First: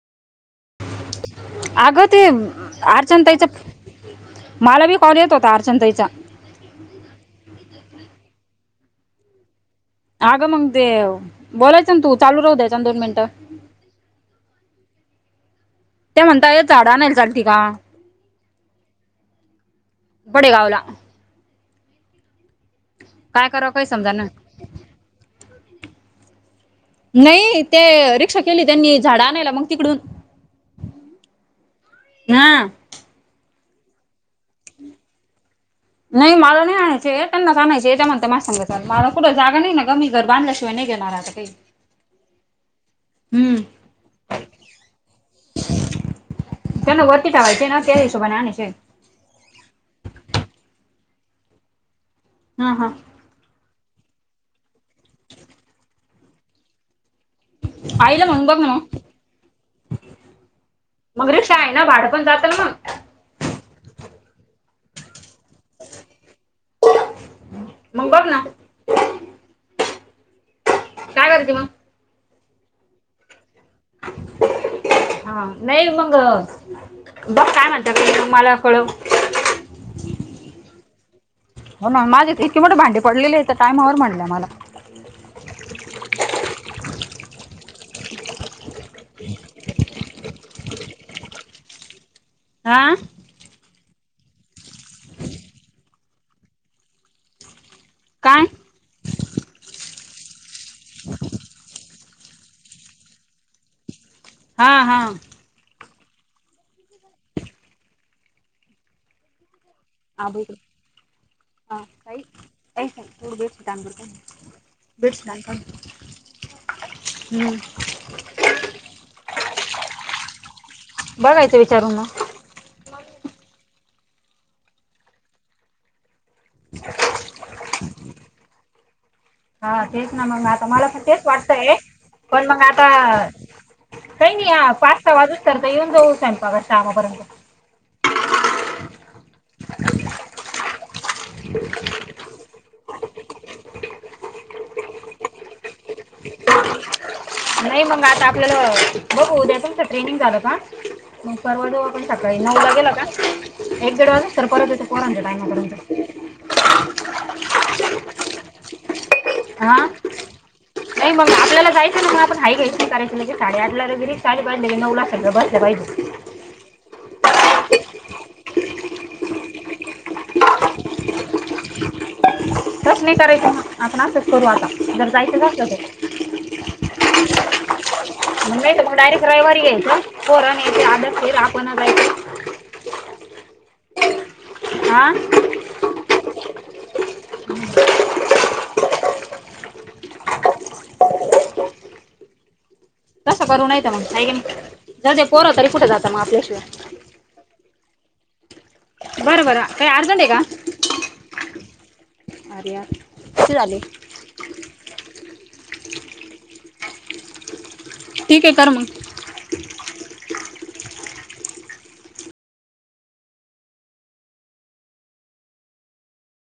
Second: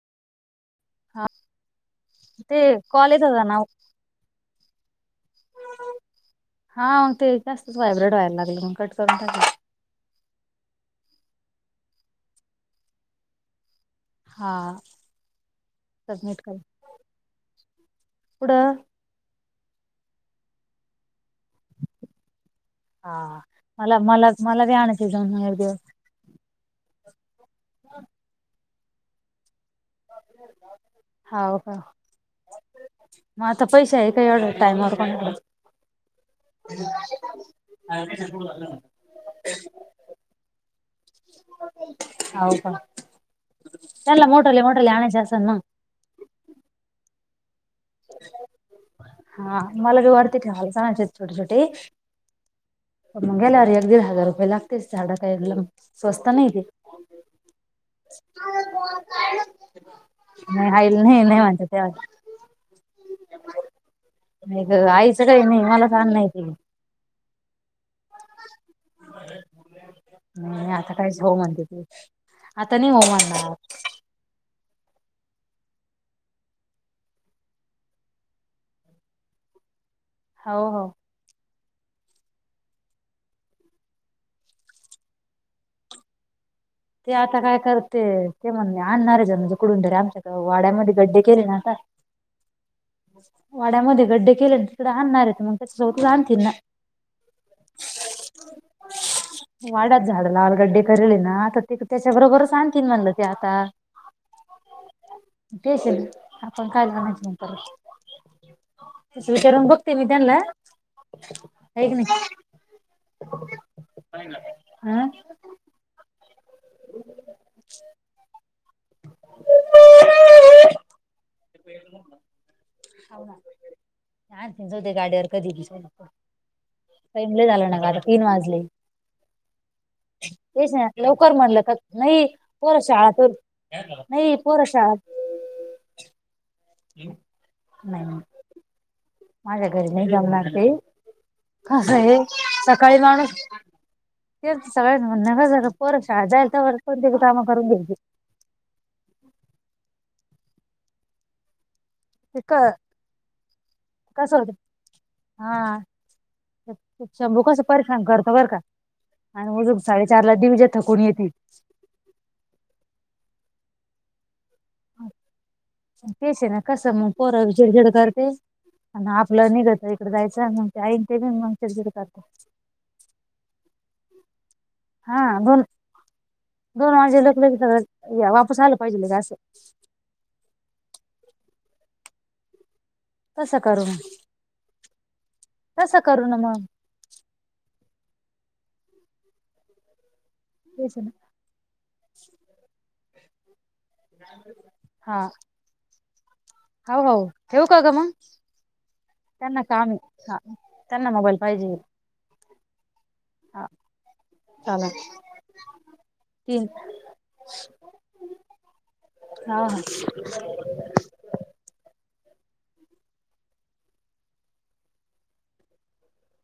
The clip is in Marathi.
हा आगं ते कॉल येत अर्चना होता ताईचा ना फो मला बी कॉल येत होता, अर्चना ताईचा. हा ते जास्तच व्हायब्रेट व्हायला लागल, मग कट करून टाकल. आगं मग ते बोलायचं ना तू. चालू राहू द्यायच दोन मिनिटं हा ते सबमिट कर म्हणताय झाडा नाही चालती का? पुढं पडेगावला हा काय करावं काही मला समजा ना मला मला बी आणायच तुमच्या कडन एक दिवस नाही ते, रिक्षा केली त्यांनी झाडं आणायला मग तिकडून हाव का? हा म आता पैसे आहे का येवड? टाइमवर कोन द्यायचं. नाही मला नाही आणायचे, हे त्यांनाच आणायचे ये, त्या म्हणतात माह्या संग चल. मला कुठ जागा नाही ना. मी घर बांधल्याशिवाय नाय घेणार आता काय. हाव का? हम्म त्यांना मोटले मोटले आणाचे आसेल ना? त्याला वरती ठेवायचे ना त्या हिशोबाने आणायचं आहेत. हां, मला तर वाटते ते हालचनाचे छोटे छोटे आ हां. मग गेलावर एक दीड हजार रुपये लागतेस एवढं काही एकदम स्वस्त नाही ते आईला म्हणून बघ ना मग [unintelligible] आयला न्यायला मग नाही रिक्षा आहे वाटत हे ना असं. भाडं पण जातं ना मग नाही गं आईच काही नाही. मला काम नाहिती मग बघ ना व्हय? आता काय झव करते म्हणत्याती. मग आता नाही हो म्हणणार. हा नाही मंग बघ काय म्हणतात, आणि मला कळव. हो, हो. हो, ना माझे इतकी मोठं भांडे पडलेले आहेत. काम आवर म्हणल्या मला. ते आता काय करते. ते म्हणणे आणणार म्हणजे कुठून तरी आमच्याकडं वाड्यामध्ये गड्डे केले ना आता. आ वाड्यामध्ये गड्डे केले. तिकडं आणणारेत मग त्याच्यासोबत आणतील ना. काय वाडयात झाडं करले ना त त्याच्या बरोबरच आणतील म्हणलं ते आता. हां हां. केसरी, आपण [unintelligible] नंतर विचारून बघ. ते मी त्यांनल हां, ताई उडदाचे तांदूळ हा द्द्याना. [unintelligible] हम्म. बघायचं विचारून मग. हाव ना, ना [unintelligible] टाइम लय झालं ना गं! आता तीन वाजले. हा, तेच ना मग आता ना मला तर तेच लवकर म्हणलं का वाटतय, नाही पण मग पोरं आता शाळा काही पोरं नाही शाळा पाच, सहा वाजेपर्यंत तरत येऊन जाऊ [unintelligible] नाय, नाय. माझ्या घरी नाही जमणार ते कसं हे सकाळी माणूस यांचा सगळ्यांच म्हणणं काय झालं, पोर शाळेत जाईल तोवर दिऊ का मग? नाही मग आता आपल्याला बघू उद्याच्याच ट्रेनिंग झालं का मग परवा जाऊ आपण सकाळी. ते क नऊला गेलं का, एक दीड वाजुस कसं तर होतं परत येतो पोराच्या हा टायमापर्यंत. शंभू कसं परिशान करतो बरं का! आणि अजून हां साडेचारला थकून नाही येतील. मग आपल्याला जायचं मग आपण हा घयच करायचलं की साडे आठ [unintelligible] नऊला सगळं बसलं पाहिजे. तेच आहे ना, कसं मग पोरं भी चिडचिड करते. आणि आपलं निघत इकडें जायचं आणि आमच्या आईन ते आमच्या तिकडे करत. चटणी करायचो आपण असंच करू आता जर हा जायचंच दोन झालं तर. दोन वाजे लकले वापस आला पाहिजेल ग असं. पोरं नाही ते आदफशीर आपणच जायचं. तसं करू मग. आ तस करू ना मंग. हम् ्क्स तेच ना. तसं करू नाही तर मंग, हाय की नाही, जाऊदे हा पोरं तरी कुठे जातं मग आपल्याशिवाय? हाव हो ठेवू काग मंग? बरं बरं, काय अर्जंट आहे का? त्यांना मोबाईल पाहिजेल. आरे यार, किती झाले? [inaudible] तीन ठीक ये, कर मग. हा हा